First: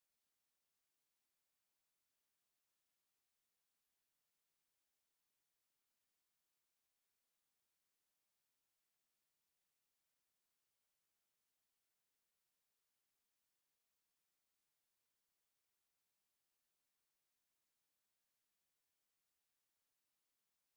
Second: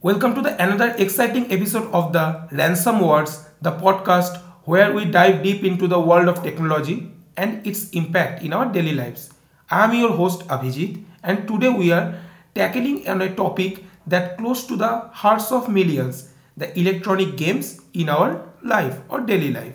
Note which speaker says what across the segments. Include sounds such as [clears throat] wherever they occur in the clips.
Speaker 1: Welcome to the another exciting episode of the Ransom Words, the podcast where we dive deep into the world of technology and its impact in our daily lives. I am your host Abhijit, and today we are tackling on a topic that close to the hearts of millions: the electronic games in our life or daily life.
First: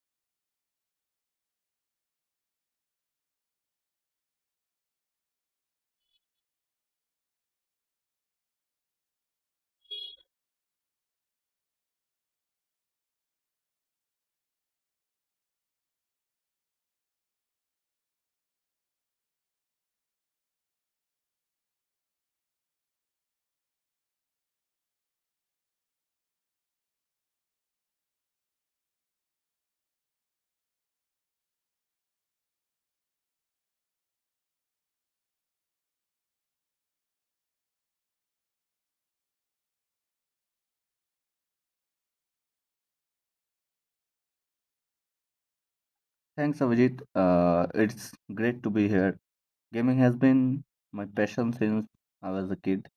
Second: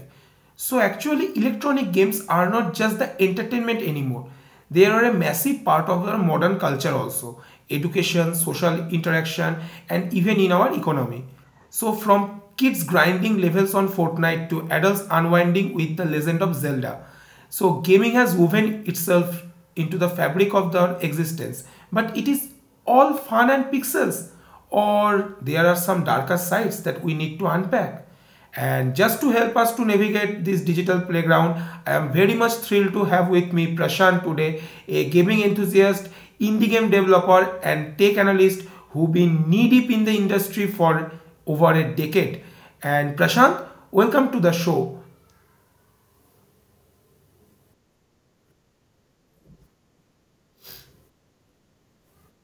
Speaker 1: So actually, electronic games are not just the entertainment anymore. They are a massive part of our modern culture also, education, social interaction, and even in our economy. So from kids grinding levels on Fortnite to adults unwinding with The Legend of Zelda. So gaming has woven itself into the fabric of their existence. But it is all fun and pixels, or there are some darker sides that we need to unpack. And just to help us to navigate this digital playground, I am very much thrilled to have with me Prashant today, a gaming enthusiast, indie game developer, and tech analyst who've been knee deep in the industry for over a decade. And Prashant, welcome to the show.
Speaker 2: Thanks, Avijit. It's great to be here. Gaming has been my passion since I was a kid,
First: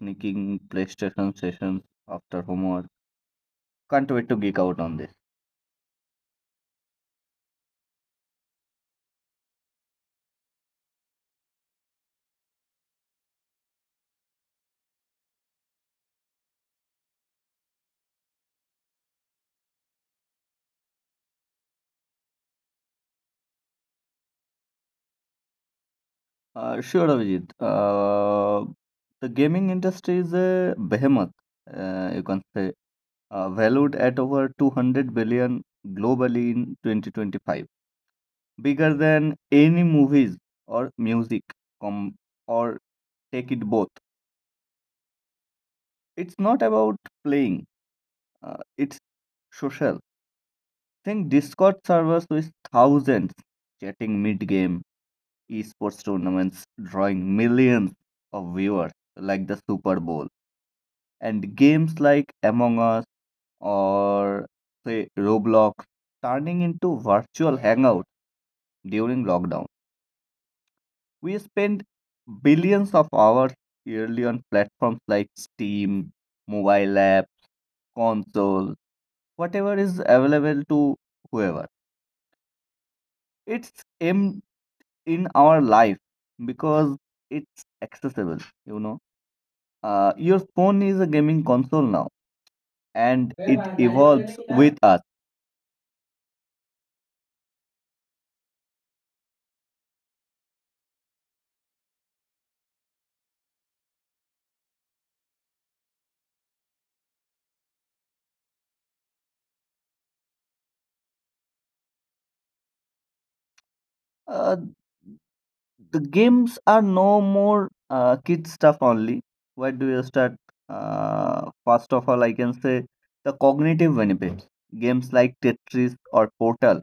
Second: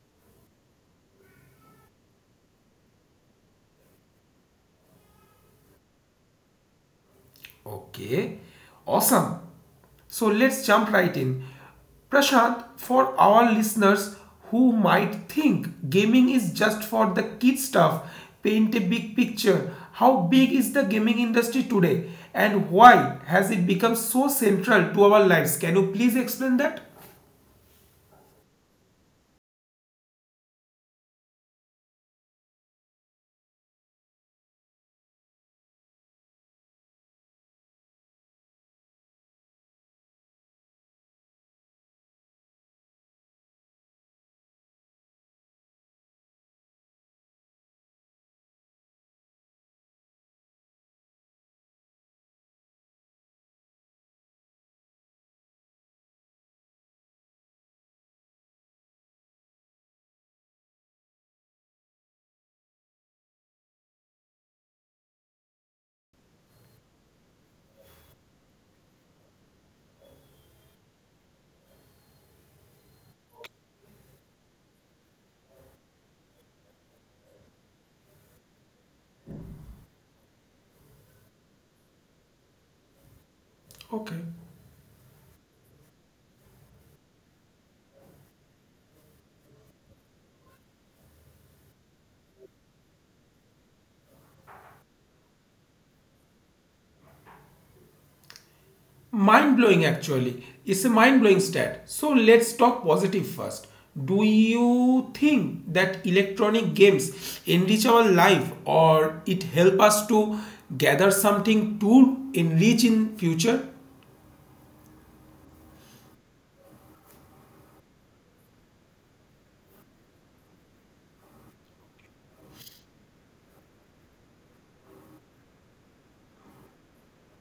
Speaker 2: sneaking PlayStation sessions after homework. Can't wait to geek out on this.
Speaker 1: Okay, awesome. So let's jump right in. Prashant, for our listeners who might think gaming is just for the kid stuff, paint a big picture. How big is the gaming industry today and why has it become so central to our lives? Can you please explain that?
Speaker 2: Sure, Avijit. The gaming industry is a behemoth, you can say, valued at over 200 billion globally in 2025, bigger than any movies or music com- or take it both. It's not about playing. It's social. Think Discord servers with thousands chatting mid-game, esports tournaments drawing millions of viewers like the Super Bowl, and games like Among Us or say Roblox turning into virtual hangout during lockdown. We spend billions of hours yearly on platforms like Steam, mobile app, console, whatever is available to whoever.
Speaker 1: Okay.
Speaker 2: It's em- in our life because it's accessible you know your phone is a gaming console now, and it evolves with us.
Speaker 1: Mind blowing, actually. It's a mind blowing stat. So let's talk positive first. Do you think that electronic games enrich our life or it help us to gather something to enrich in future?
Speaker 2: Uh, the games are no more kid stuff only. Where do you start? First of all, I can say the cognitive benefits. Games like Tetris or Portal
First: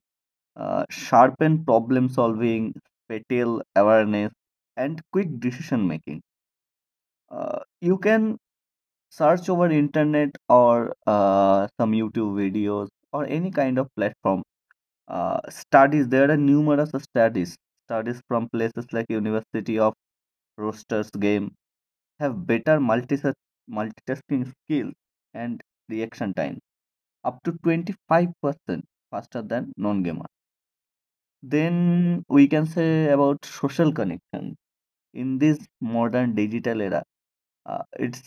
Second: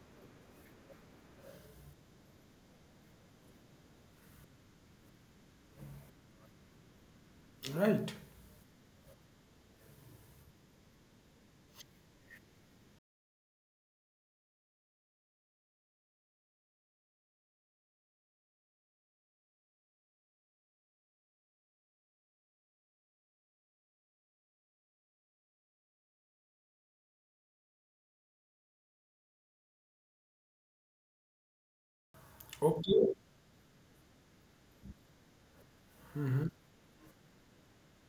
Speaker 2: sharpen problem solving, spatial awareness, and quick decision making. You
Speaker 1: Right.
Speaker 2: can search over internet or some YouTube videos or any kind of platform. Studies There are numerous studies from places like University of Roosters game have better multitasking skills and reaction time up to 25% faster than non-gamer. Then we can say
Speaker 1: Okay.
Speaker 2: about social connection. In this modern digital era, it's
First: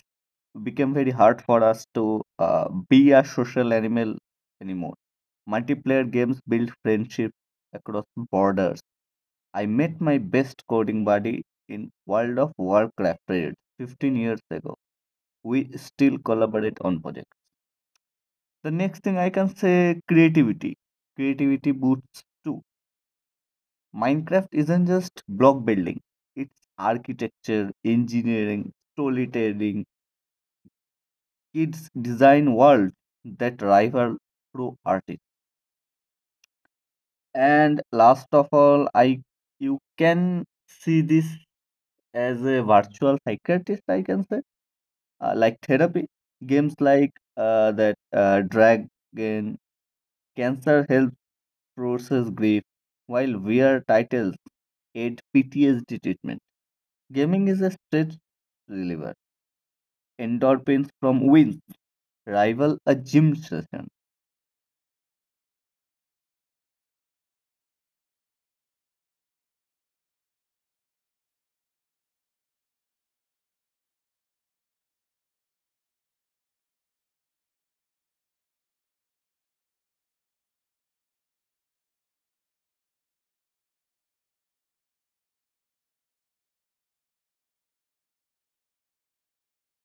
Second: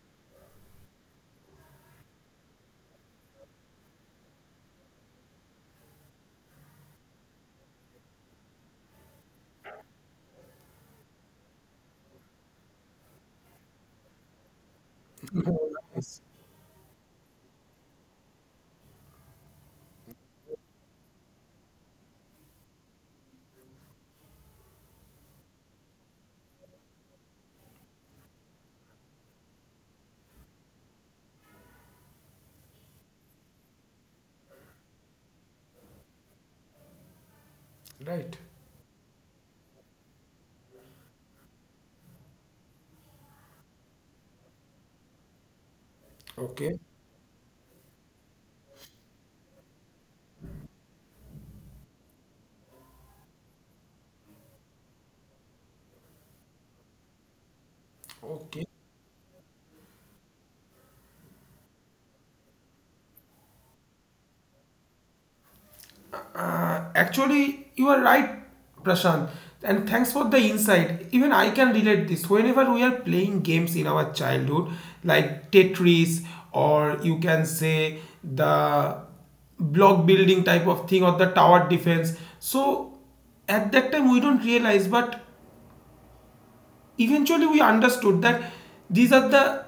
Speaker 2: became very hard for us to be a social animal anymore. Multiplayer games build friendship across borders. I met my best coding buddy in World of Warcraft raid 15 years ago. We still collaborate on projects. The next thing I can say creativity. Creativity boosts too. Minecraft isn't just block building, it's architecture, engineering, storytelling, kids design world that rival true artists. And last of
Speaker 1: Right.
Speaker 2: all, I you can see this as a virtual psychiatrist, I can say, like therapy. Games
Speaker 1: Okay.
Speaker 2: like that Dragon Cancer helps process grief, while VR titles aid PTSD treatment. Gaming is a stress
Speaker 1: Okay.
Speaker 2: reliever. Endorphins from wins rival a gym session.
Speaker 1: Actually, you are right, Prashant, and thanks for the insight. Even I can relate this. Whenever we are playing games in our childhood, like Tetris, or you can say the block building type of thing, or the tower defense. So at that time, we don't realize, but eventually we understood that these are the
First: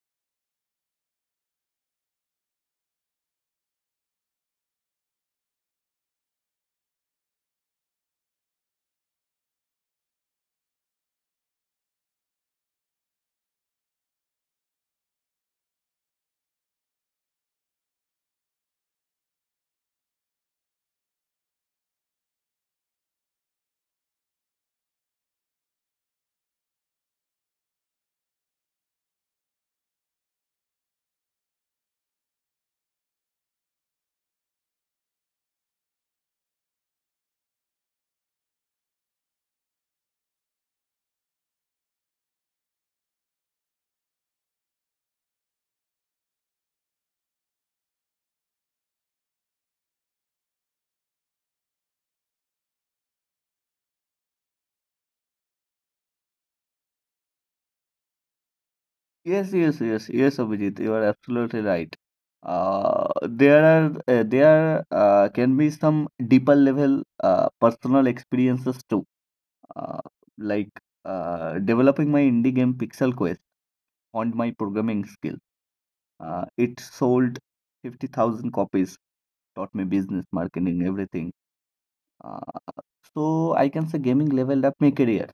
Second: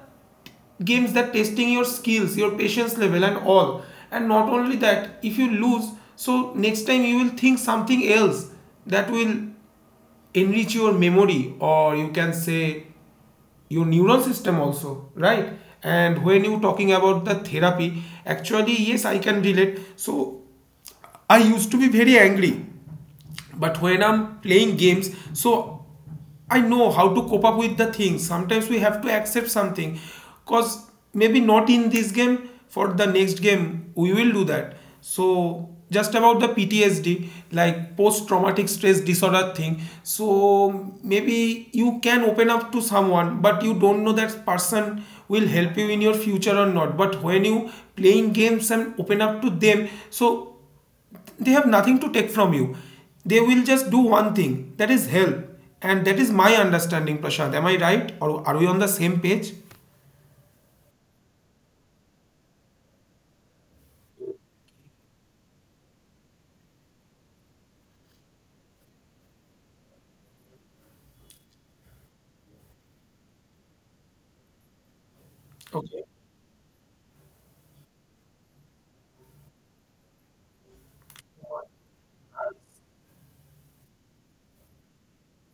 Speaker 1: games that testing your skills, your patience level, and all. And not only that, if you lose, so next time you will think something else that will enrich your memory, or you can say your neural system also, right? And when you talking about the therapy, actually, yes, I can relate. So I used to be very angry, but when I'm playing games, so I know how to cope up with the things. Sometimes we have to accept something because maybe not in this game, for the next game we will do that. So just about the PTSD, like post traumatic stress disorder thing, so maybe you can open up to someone, but you don't know that person will help you in your future or not. But when you playing games and open up to them, so they have nothing to take from you. They will just do one thing, that is help. And that is my understanding, Prashant. Am I right, or are we on the same page?
Speaker 2: Yes, yes, yes, yes, Abhijit, you are absolutely right. There can be some deeper level personal experiences too. Uh, like developing my indie game Pixel Quest honed my programming skill.
Speaker 1: Okay,
Speaker 2: It sold 50,000 copies, taught me business, marketing, everything. Uh, so I can say gaming leveled up my career.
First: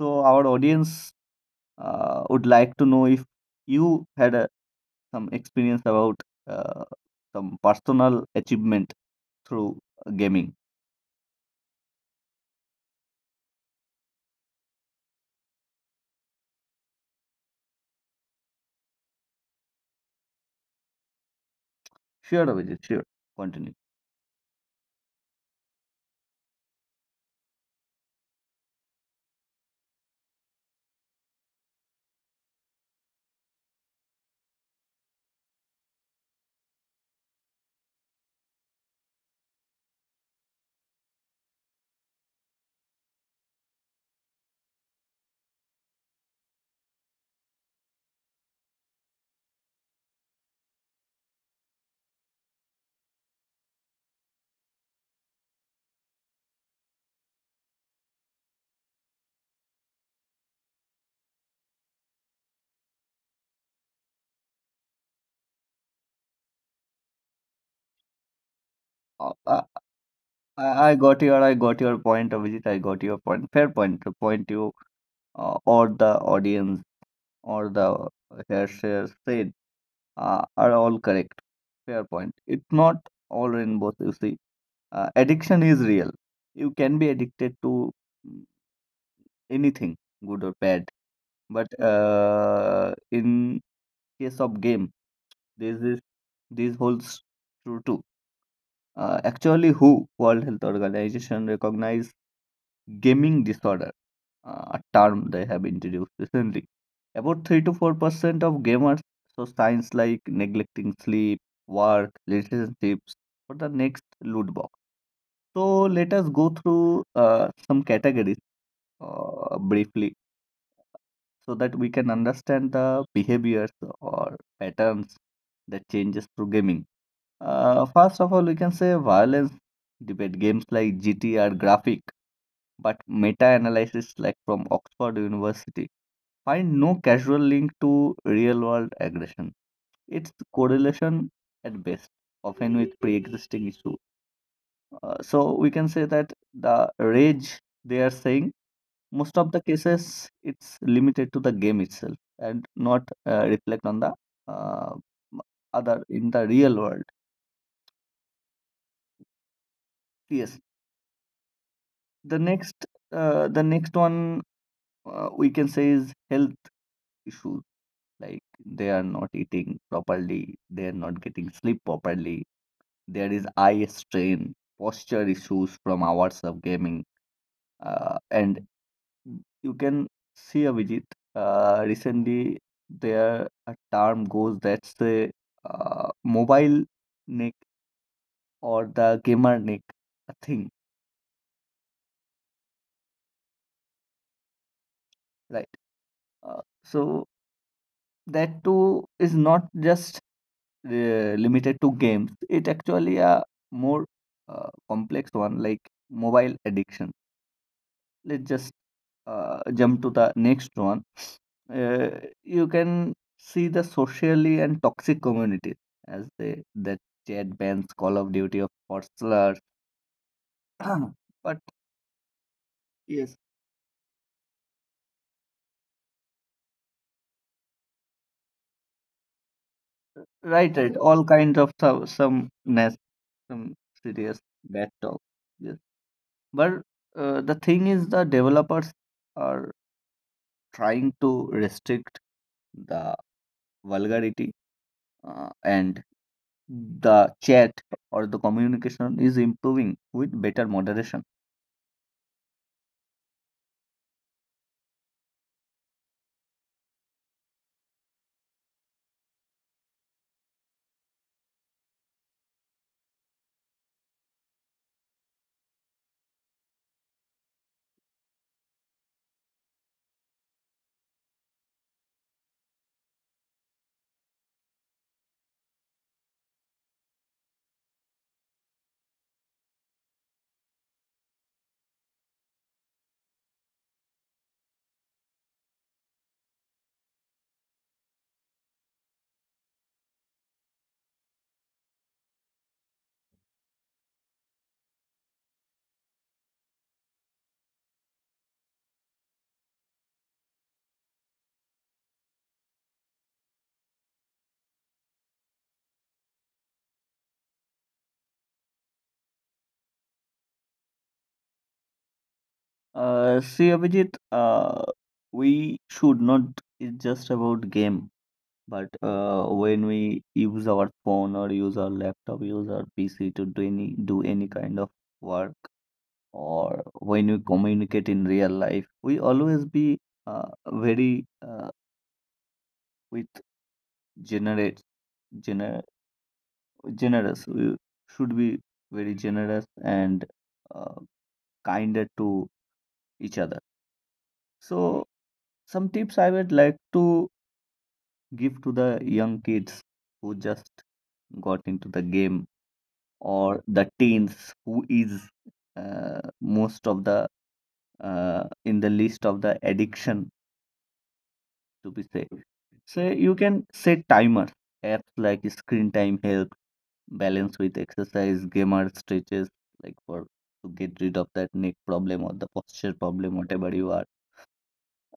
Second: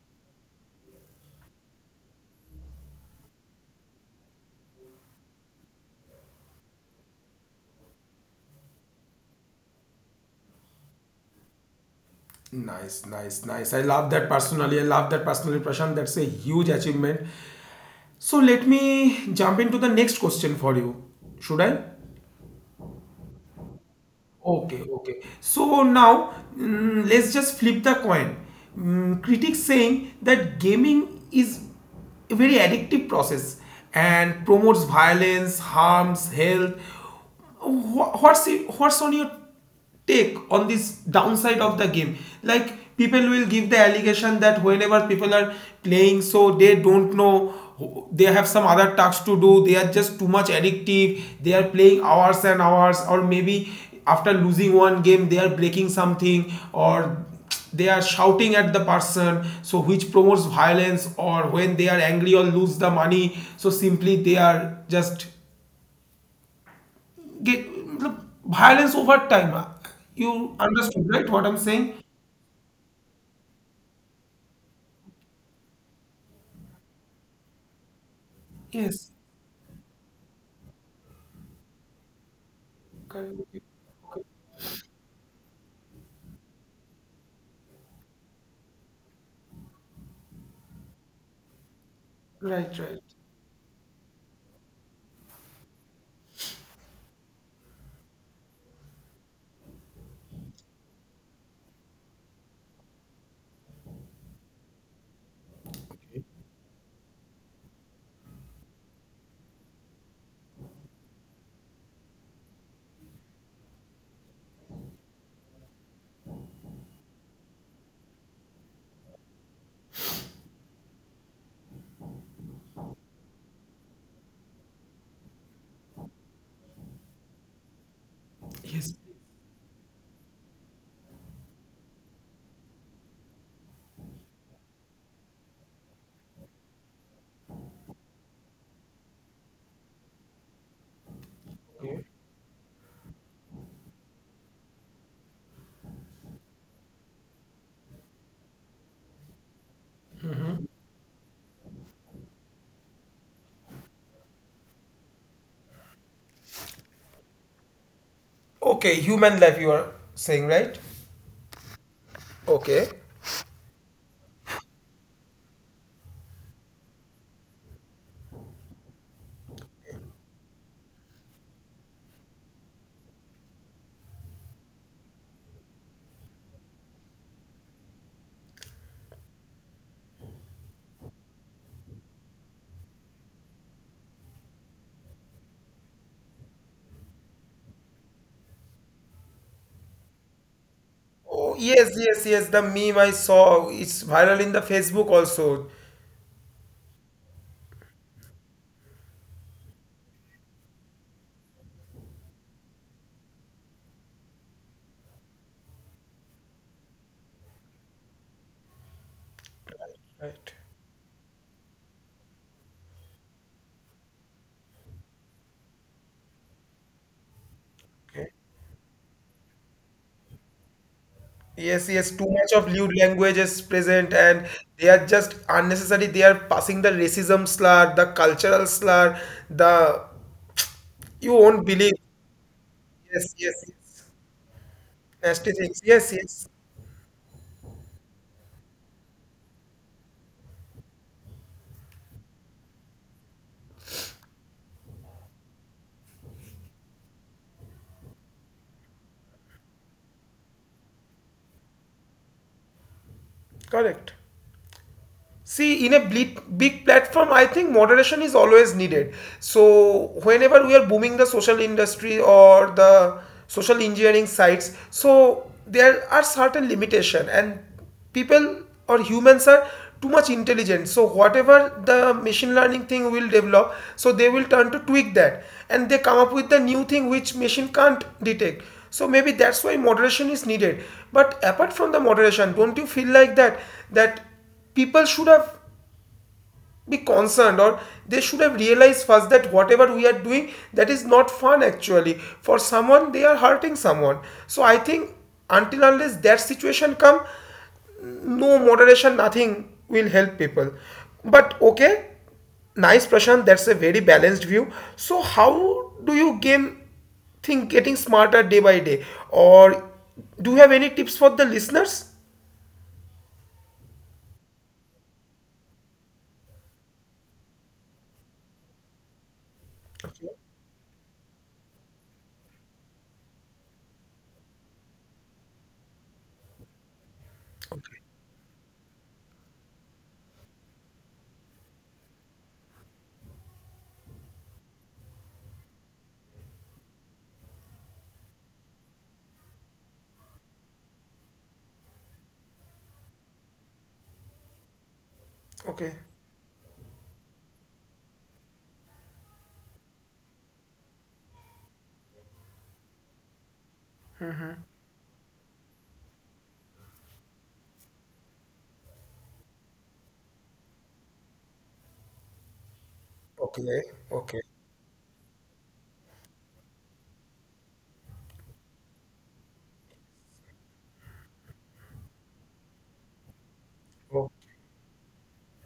Speaker 2: So our audience would like to know if you had some experience about uh, some personal achievement through gaming.
Speaker 1: nice, nice, nice. I love that personally, I love that personally, Prashant. That's a huge achievement. So let me jump into the next question for you. Should I—
Speaker 2: Sure, Abhijit, sure. Continue.
Speaker 1: Okay, okay. So now let's just flip the coin. Critics saying that gaming is a very addictive process and promotes violence, harms health. What's on your take on this downside of the game, like people will give the allegation that whenever people are playing, so they don't know they have some other tasks to do. They are just too much addictive. They are playing hours and hours, or maybe after losing one game they are breaking something, or they are shouting at the person, so which promotes violence, or when they are angry or lose the money, so simply they are just get, look, violence
Speaker 2: Uh,
Speaker 1: over
Speaker 2: uh,
Speaker 1: time. You understood, right?
Speaker 2: I
Speaker 1: What
Speaker 2: got
Speaker 1: I'm
Speaker 2: your
Speaker 1: saying?
Speaker 2: point, Abhijit. I got your point. Fair point. The point you or the audience or the hair share
Speaker 1: Yes.
Speaker 2: said are all correct. Fair point. It's not all
Speaker 1: Correct.
Speaker 2: rainbows, you see. Addiction is real. You can be addicted to mm, anything, good or bad, but
Speaker 1: Right, right.
Speaker 2: in case of game, this is this holds true too. Actually, WHO, World Health Organization, recognize gaming disorder, a term they have introduced recently. About 3 to 4% of gamers show signs like neglecting sleep, work, relationships for the next loot box. So let us go through some categories briefly so that we can understand the behaviors or patterns that changes through gaming. First of all, we can say
Speaker 1: Yes.
Speaker 2: violence debate games like GTR graphic, but meta-analysis like from Oxford University find no causal link to real-world aggression. It's correlation at best, often with pre-existing issue. So we can say that the rage they are saying, most of the cases it's limited to the game itself, and not reflect on the uh, other in the real world.
Speaker 1: Okay, human life you are saying,
Speaker 2: Yes.
Speaker 1: right?
Speaker 2: The next
Speaker 1: Okay.
Speaker 2: uh, the next one we can say is health issues. Like they are not eating properly, they are not getting sleep properly. There is eye strain, posture issues from hours of gaming, and you can see, a Vijit. Recently, there a term goes that's the mobile neck or the gamer neck, a thing,
Speaker 1: Oh, yes, yes, yes. The meme I saw, it's viral in the Facebook also.
Speaker 2: right? So that too is not just limited to games. It actually a more complex one, like mobile addiction. Let's just jump to the
Speaker 1: Right.
Speaker 2: next one. Uh, you can see the socially and toxic communities as they that chat bans Call
Speaker 1: Okay.
Speaker 2: of Duty, of course slurs. [clears throat] But
Speaker 1: Yes, yes. Too much of lewd language
Speaker 2: yes,
Speaker 1: is present, and they are just unnecessary. They are passing the racism slur, the cultural slur, the—
Speaker 2: right, right.
Speaker 1: you
Speaker 2: All
Speaker 1: won't
Speaker 2: kinds of
Speaker 1: believe. Yes, yes,
Speaker 2: some
Speaker 1: yes.
Speaker 2: serious bad talk.
Speaker 1: ST6.
Speaker 2: Yes,
Speaker 1: Yes, yes.
Speaker 2: but the thing is the developers are trying to restrict the vulgarity, and the chat or the communication is improving with better moderation.
Speaker 1: Correct. See, in a big platform, I think moderation is always needed. So, whenever we are booming the social industry or the social engineering sites, so there are certain limitation, and people or humans are too much intelligent. So, whatever the machine learning thing will develop, so they will turn to tweak that, and they come up with the new thing which machine can't detect. So maybe that's why moderation is needed. But apart from the moderation, don't you feel like that people should have be concerned, or they should have realized first that whatever we are doing, that is not fun actually. For someone, they are hurting someone. So I think until unless that situation come, no moderation, nothing will help people. But okay, nice Prashant, that's a very balanced view. So how do you game think getting smarter day by day, or do you have any tips for the listeners?
Speaker 2: See, Abhijit, we should not, it's just about game, but
Speaker 1: Okay,
Speaker 2: when we use our phone or use our laptop, use our PC to do do any kind of work, or when we communicate in real life, we always be very with generate gener. Generous. We should be very generous and uh, kinder to each other. So,
Speaker 1: okay,
Speaker 2: some tips I would like to give to the young kids who just got into the game or the teens who is most of the in the list of the addiction to be safe. So
Speaker 1: okay, okay,
Speaker 2: you can
Speaker 1: okay.
Speaker 2: set timers. Apps like Screen Time help balance with exercise, gamer stretches, like for to get rid of that neck problem or the posture problem, whatever you are.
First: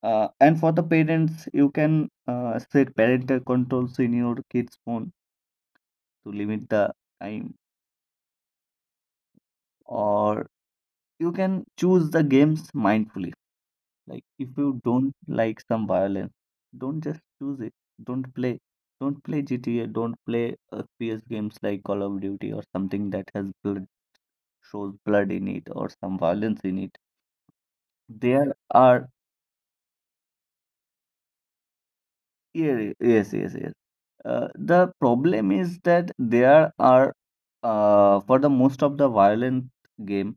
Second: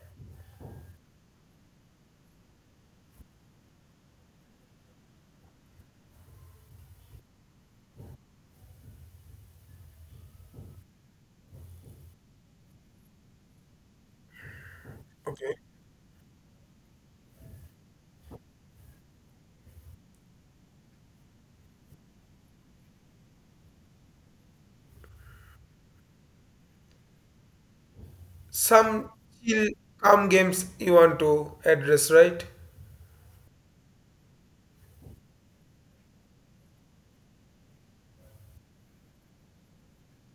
Speaker 2: And for the parents, you can set parental controls in your kids' phone to limit the time, or you can choose the games mindfully. Like, if you don't
Speaker 1: Okay.
Speaker 2: like some violence, don't just choose it. Don't play. Don't play GTA. Don't play FPS games like Call of Duty or something that has blood, shows blood in it or some violence in it. There are,
Speaker 1: Some chill, calm games you want to address, right?
Speaker 2: yeah, yes, yes, yes. The problem is that for the most of the violent game,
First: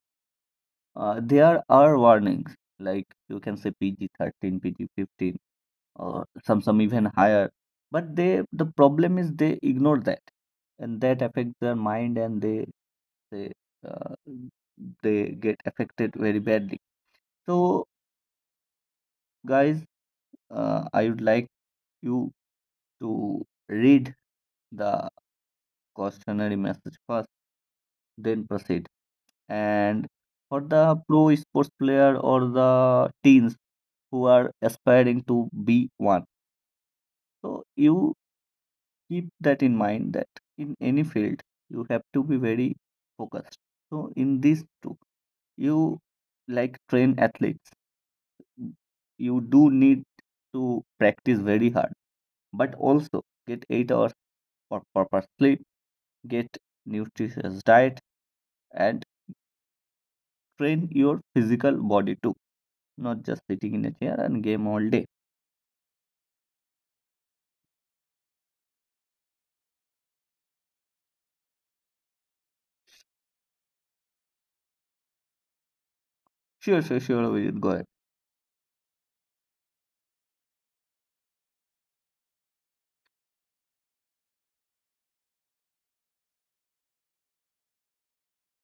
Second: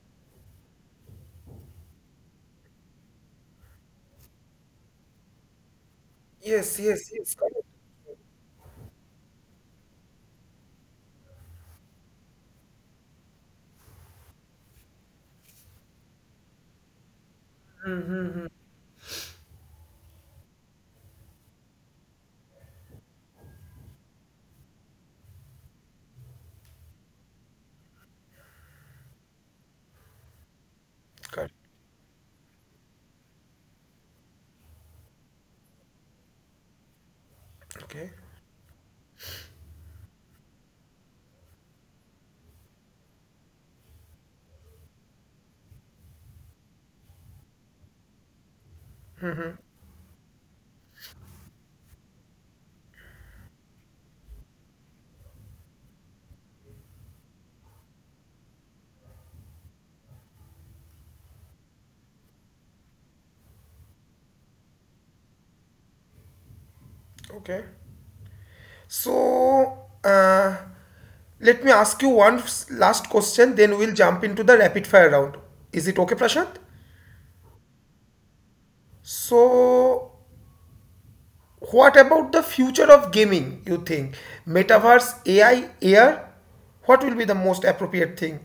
Speaker 2: there are warnings. Like you can say PG 13, PG 15, or some
Speaker 1: Yes,
Speaker 2: some even
Speaker 1: yes, yes.
Speaker 2: higher.
Speaker 1: Correct.
Speaker 2: But the problem is they ignore that, and that affects their mind, and they uh, they get affected very badly. So guys, I would like you to read the cautionary message first, then proceed. And for the pro
Speaker 1: Correct.
Speaker 2: sports player or the teens who are aspiring to be one, so you
Speaker 1: Okay.
Speaker 2: keep that in mind that in any field you have to be very focused. So in this too, you, like train athletes, you do need to practice very hard, but also get 8 hours for proper sleep, get nutritious diet, and train your physical body too, not just sitting in a chair and game all day.
Speaker 1: Okay. So, uh, let me ask you one last question, then we'll jump into the rapid fire round. Is it okay, Prashant?
Speaker 2: Sure, sure, sure, we will go ahead.
Speaker 1: So, what about the future of gaming, you think? Metaverse, AI, AR? What will be the most appropriate thing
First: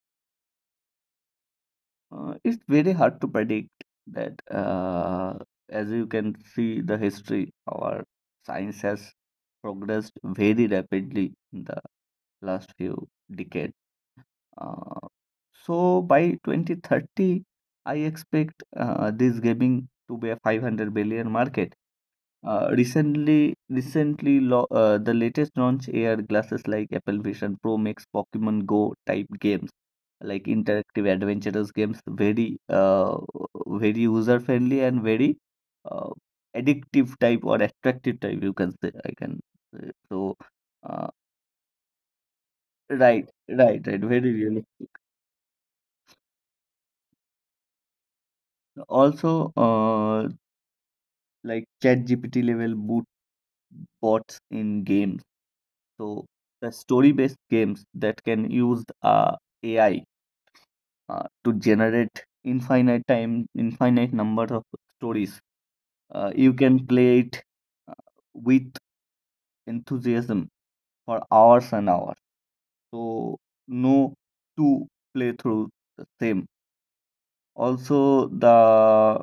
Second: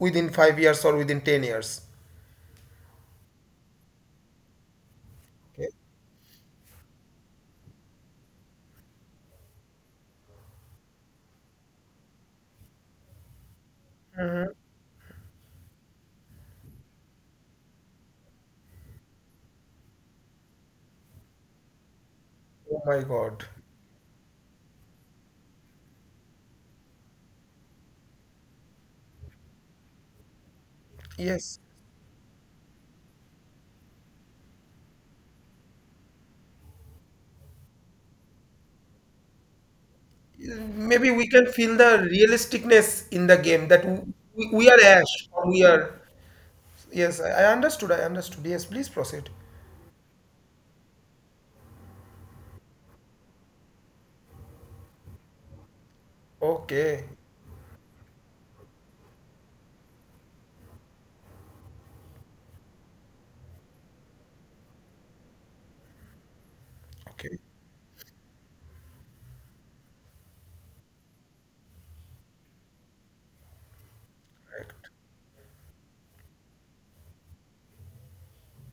Speaker 1: within 5 years or within 10 years?
Speaker 2: It's very hard to predict that. Uh,
Speaker 1: Okay.
Speaker 2: as you can see, the history, our science has progressed very rapidly in the last few decades. Uh, so by 2030, I expect this gaming to be a 500 billion market. Uh,
Speaker 1: Oh my
Speaker 2: recently,
Speaker 1: God.
Speaker 2: recently, lo- uh, the latest launch AR glasses like Apple Vision Pro makes Pokemon Go type games, like interactive adventurous games,
Speaker 1: Yes.
Speaker 2: very user friendly and very, uh, addictive type or attractive type. You can say, I can say. Uh,
Speaker 1: Maybe we can feel the
Speaker 2: right,
Speaker 1: realisticness
Speaker 2: right,
Speaker 1: in the
Speaker 2: right,
Speaker 1: game
Speaker 2: very
Speaker 1: that
Speaker 2: realistic.
Speaker 1: we are Ash, or we are— Yes, I understood. I understood. Yes, please
Speaker 2: Also,
Speaker 1: proceed.
Speaker 2: like ChatGPT level boot bots in games. So the story-based
Speaker 1: Okay.
Speaker 2: games that can use AI to generate infinite time, infinite number of stories. You can play it
Speaker 1: Okay.
Speaker 2: uh, with enthusiasm for hours and hours. So no two
Speaker 1: Correct.
Speaker 2: playthrough the same. Also, the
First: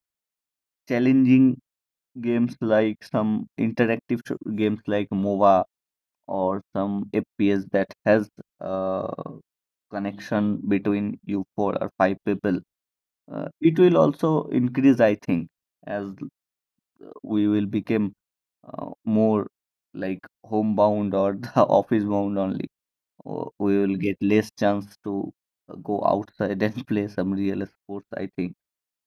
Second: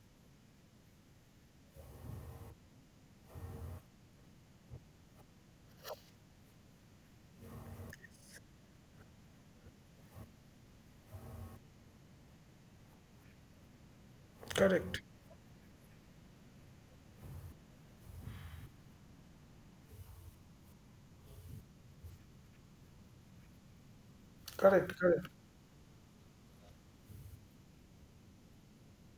Speaker 2: challenging games like games like MOBA or some FPS that has a connection between you four or five people. It will also
Speaker 1: Correct.
Speaker 2: increase, I think, as we will become more like homebound or the [laughs] office bound only. Or we will get less
Speaker 1: Correct.
Speaker 2: chance
Speaker 1: Correct.
Speaker 2: to go outside and [laughs] play some real sports, I think.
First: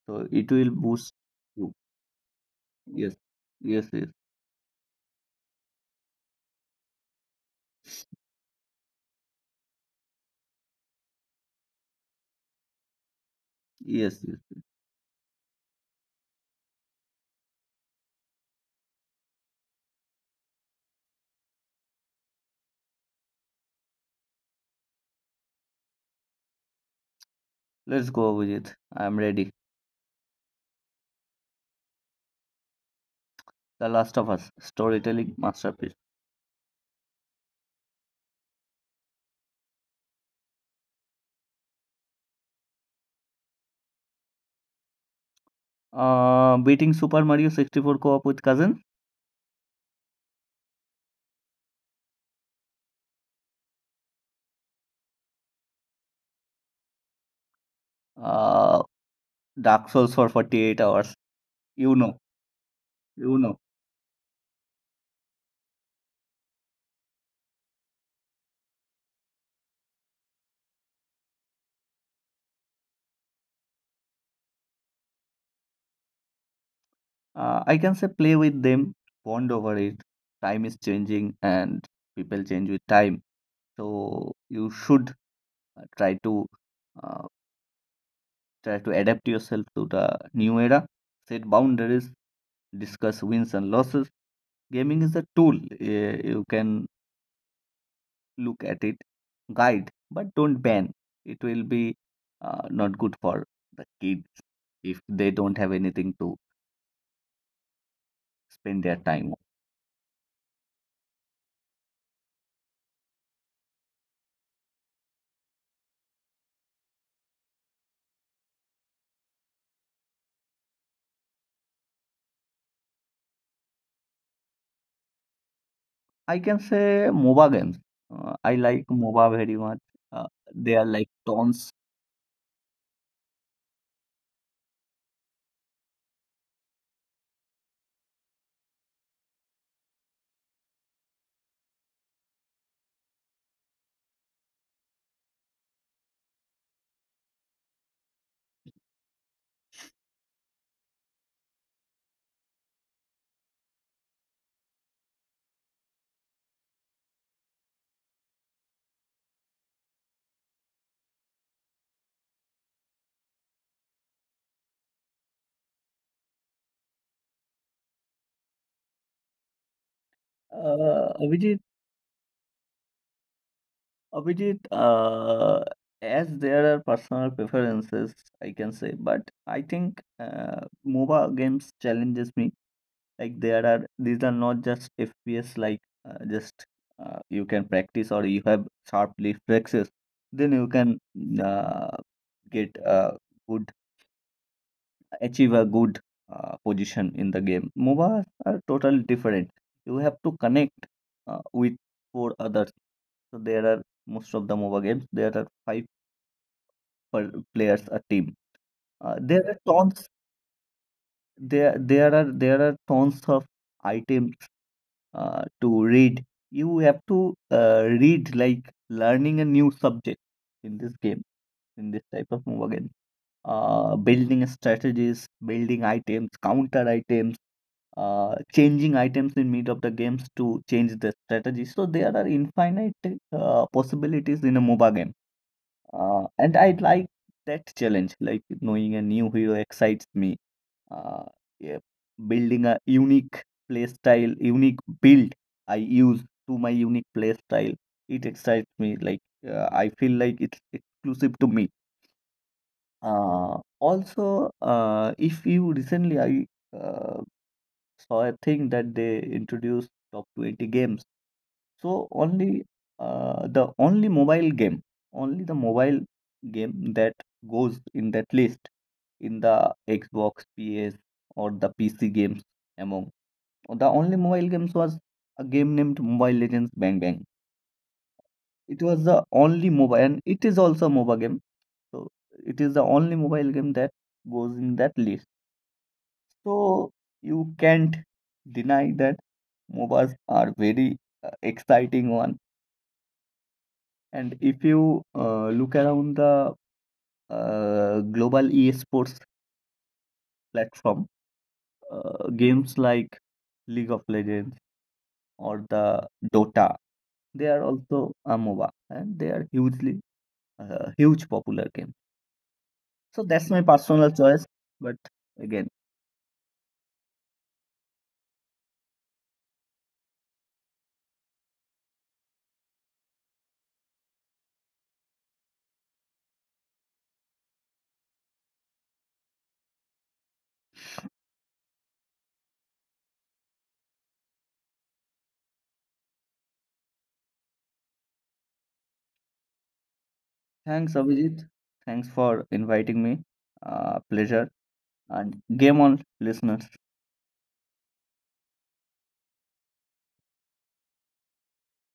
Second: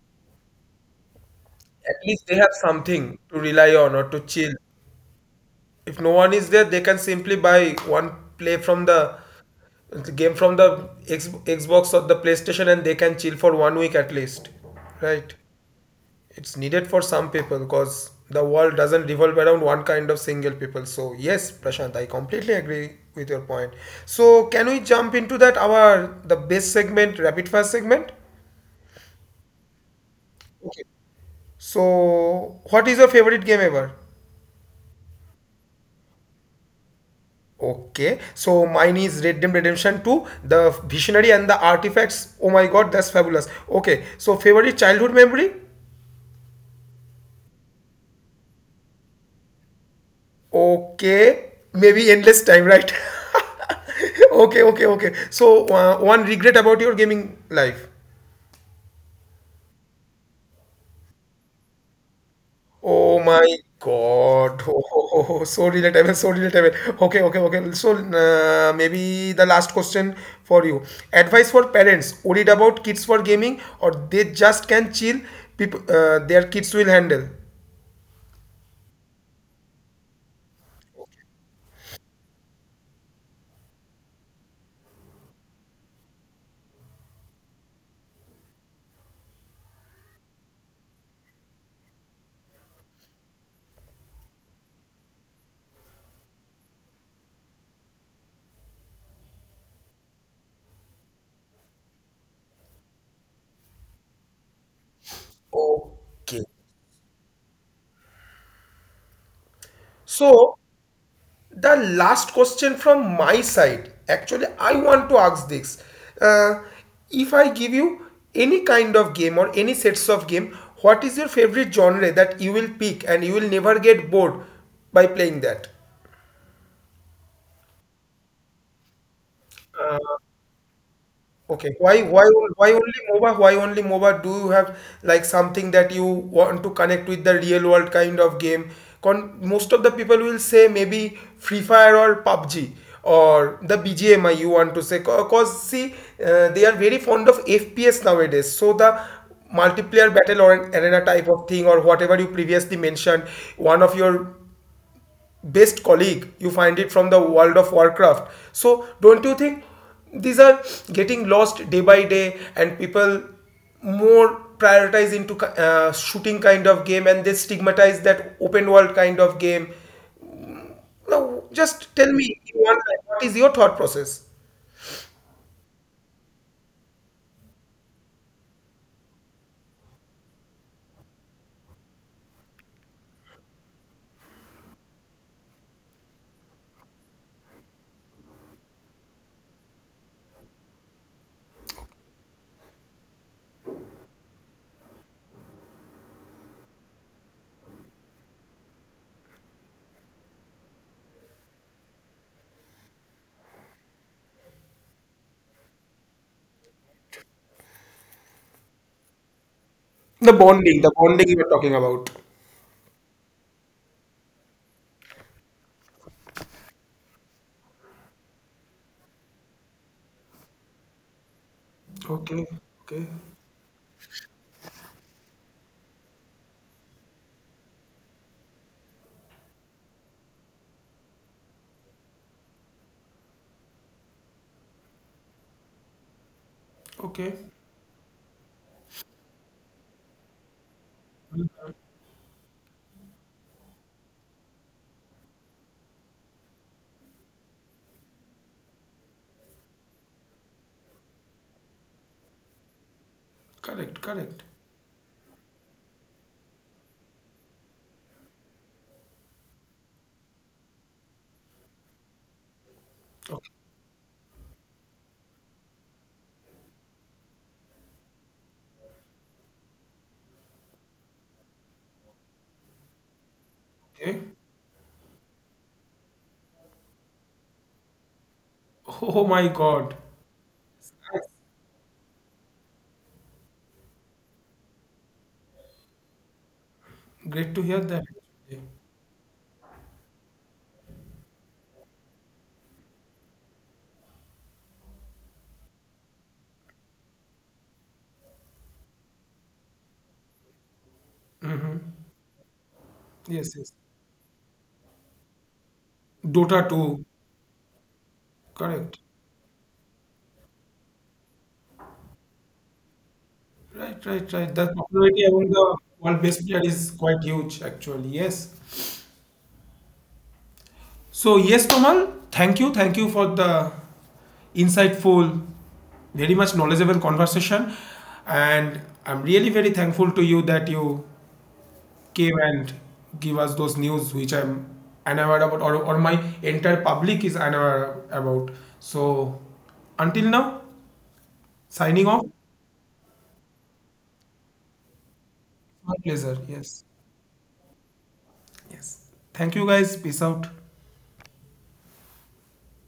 Speaker 2: So it will boost you.
Speaker 1: At least they have something
Speaker 2: Yes,
Speaker 1: to rely
Speaker 2: yes,
Speaker 1: on or
Speaker 2: yes,
Speaker 1: to chill. If no one is there, they can simply buy one play from the game from the Xbox or the PlayStation, and they can chill for one week at
Speaker 2: yes,
Speaker 1: least.
Speaker 2: yes.
Speaker 1: Right. It's needed for some people because the world doesn't revolve around one kind of single people. So yes, Prashant, I completely agree with your point. So can we jump into that, our the best segment, rapid fast segment?
Speaker 2: Let's go with it. I'm ready.
Speaker 1: Okay, so what is your favorite game ever?
Speaker 2: The Last of Us, storytelling masterpiece.
Speaker 1: Okay, so mine is Red Dead Redemption 2. The visionary and the artifacts, oh my god, that's fabulous. Okay, so favorite childhood memory.
Speaker 2: Beating Super Mario 64 co-op with cousin.
Speaker 1: Okay, maybe endless time, right? [laughs] Okay, okay, okay. So, one regret about your gaming life.
Speaker 2: Uh, Dark Souls for 48 hours. You know,
Speaker 1: Oh my
Speaker 2: you know.
Speaker 1: God. [laughs] Oh, so relatable, so relatable. Okay, okay, okay. So, maybe the last question for you. Advice for parents worried about kids for gaming, or they just can chill, people, their kids will handle.
Speaker 2: I can say play with them, bond over it. Time is changing and people change with time. So you should uh, try to uh, try to adapt yourself to the new era. Set boundaries, discuss wins and losses. Gaming is a tool. You can look at it, guide, but don't ban. It will be not good for the kids if they don't have
Speaker 1: Okay.
Speaker 2: anything to spend their time on.
Speaker 1: So, the last question from my side. Actually, I want to ask this. Uh, if I give you any kind of game or any sets of game, what is your favorite genre that you will pick and you will never get bored by playing that?
Speaker 2: I can say MOBA games. I like MOBA very much. Uh, they are like
Speaker 1: Okay, why
Speaker 2: tons.
Speaker 1: why on- why only MOBA? Why only MOBA? Do you have like something that you want to connect with the real world kind of game? Con most of the people will say maybe Free Fire or PUBG or the BGMI, you want to say. Because see, they are very fond of FPS nowadays. So the multiplayer battle or an arena type of thing, or whatever you previously mentioned, one of your best colleague you find it from the World of Warcraft. So don't you think these are getting lost day by day, and people more prioritize into shooting kind of game, and they stigmatize that open world kind of game? Now
Speaker 2: Uh,
Speaker 1: just tell
Speaker 2: Abhijit,
Speaker 1: me in one line, what is your thought process?
Speaker 2: Abhijit, uh, as there are personal preferences, I can say, but I think MOBA games challenges me. Like there are these are not just FPS. Like, just you can practice or you have sharp reflexes, then you can uh, get a good achieve a good position in the game. MOBAs are totally different. You have to connect with four others. So there are most of the mobile games, there are five per players a team. There are
Speaker 1: The
Speaker 2: tons.
Speaker 1: bonding, the bonding you were talking about.
Speaker 2: There are tons of items to read. You have to read like learning a new subject in this game, in
Speaker 1: Okay,
Speaker 2: this type of
Speaker 1: okay,
Speaker 2: mobile game. Building strategies, building items, counter items, changing items in mid of the games to change the strategy. So there are infinite possibilities in a MOBA game. And I
Speaker 1: okay.
Speaker 2: like that challenge, like knowing a new hero excites me. Uh, yeah, building a unique play style, unique build I use to my unique play style. It excites me. Like, I feel like it's exclusive to me.
Speaker 1: Correct,
Speaker 2: Uh,
Speaker 1: correct.
Speaker 2: also, uh, if you recently I uh, saw a thing that they introduced top 20 games. So only the only mobile game, only the mobile game that goes in that list in the Xbox, PS, or the PC games, among
Speaker 1: Okay.
Speaker 2: the only mobile games was a game named Mobile Legends Bang Bang.
Speaker 1: Oh
Speaker 2: It
Speaker 1: my
Speaker 2: was the
Speaker 1: God.
Speaker 2: only mobile, and it is also a mobile game. So it is the only mobile game that goes in that list. So
Speaker 1: Great to hear that.
Speaker 2: you can't deny that MOBAs are very, exciting one. And if you look around the global esports platform,
Speaker 1: Mm-hmm.
Speaker 2: games
Speaker 1: Yes,
Speaker 2: like
Speaker 1: yes.
Speaker 2: League of Legends or
Speaker 1: Dota
Speaker 2: the
Speaker 1: 2,
Speaker 2: Dota, they are also a
Speaker 1: correct.
Speaker 2: MOBA, and they are hugely, huge popular game. So that's
Speaker 1: Right,
Speaker 2: my
Speaker 1: right, right.
Speaker 2: personal
Speaker 1: The
Speaker 2: choice.
Speaker 1: popularity
Speaker 2: But
Speaker 1: among the
Speaker 2: again,
Speaker 1: world-based player is quite huge, actually. Yes. So, yes, Tomal, thank you. Thank you for the insightful, very much knowledgeable conversation. And I'm really very thankful to you that you came and give us those news which I'm unaware about, or my entire public is unaware about. So, until now,
Speaker 2: thanks, Abhijit.
Speaker 1: signing off.
Speaker 2: Thanks for inviting me. Pleasure and
Speaker 1: My
Speaker 2: game
Speaker 1: pleasure.
Speaker 2: on,
Speaker 1: Yes.
Speaker 2: listeners.
Speaker 1: Yes. Thank you guys. Peace out.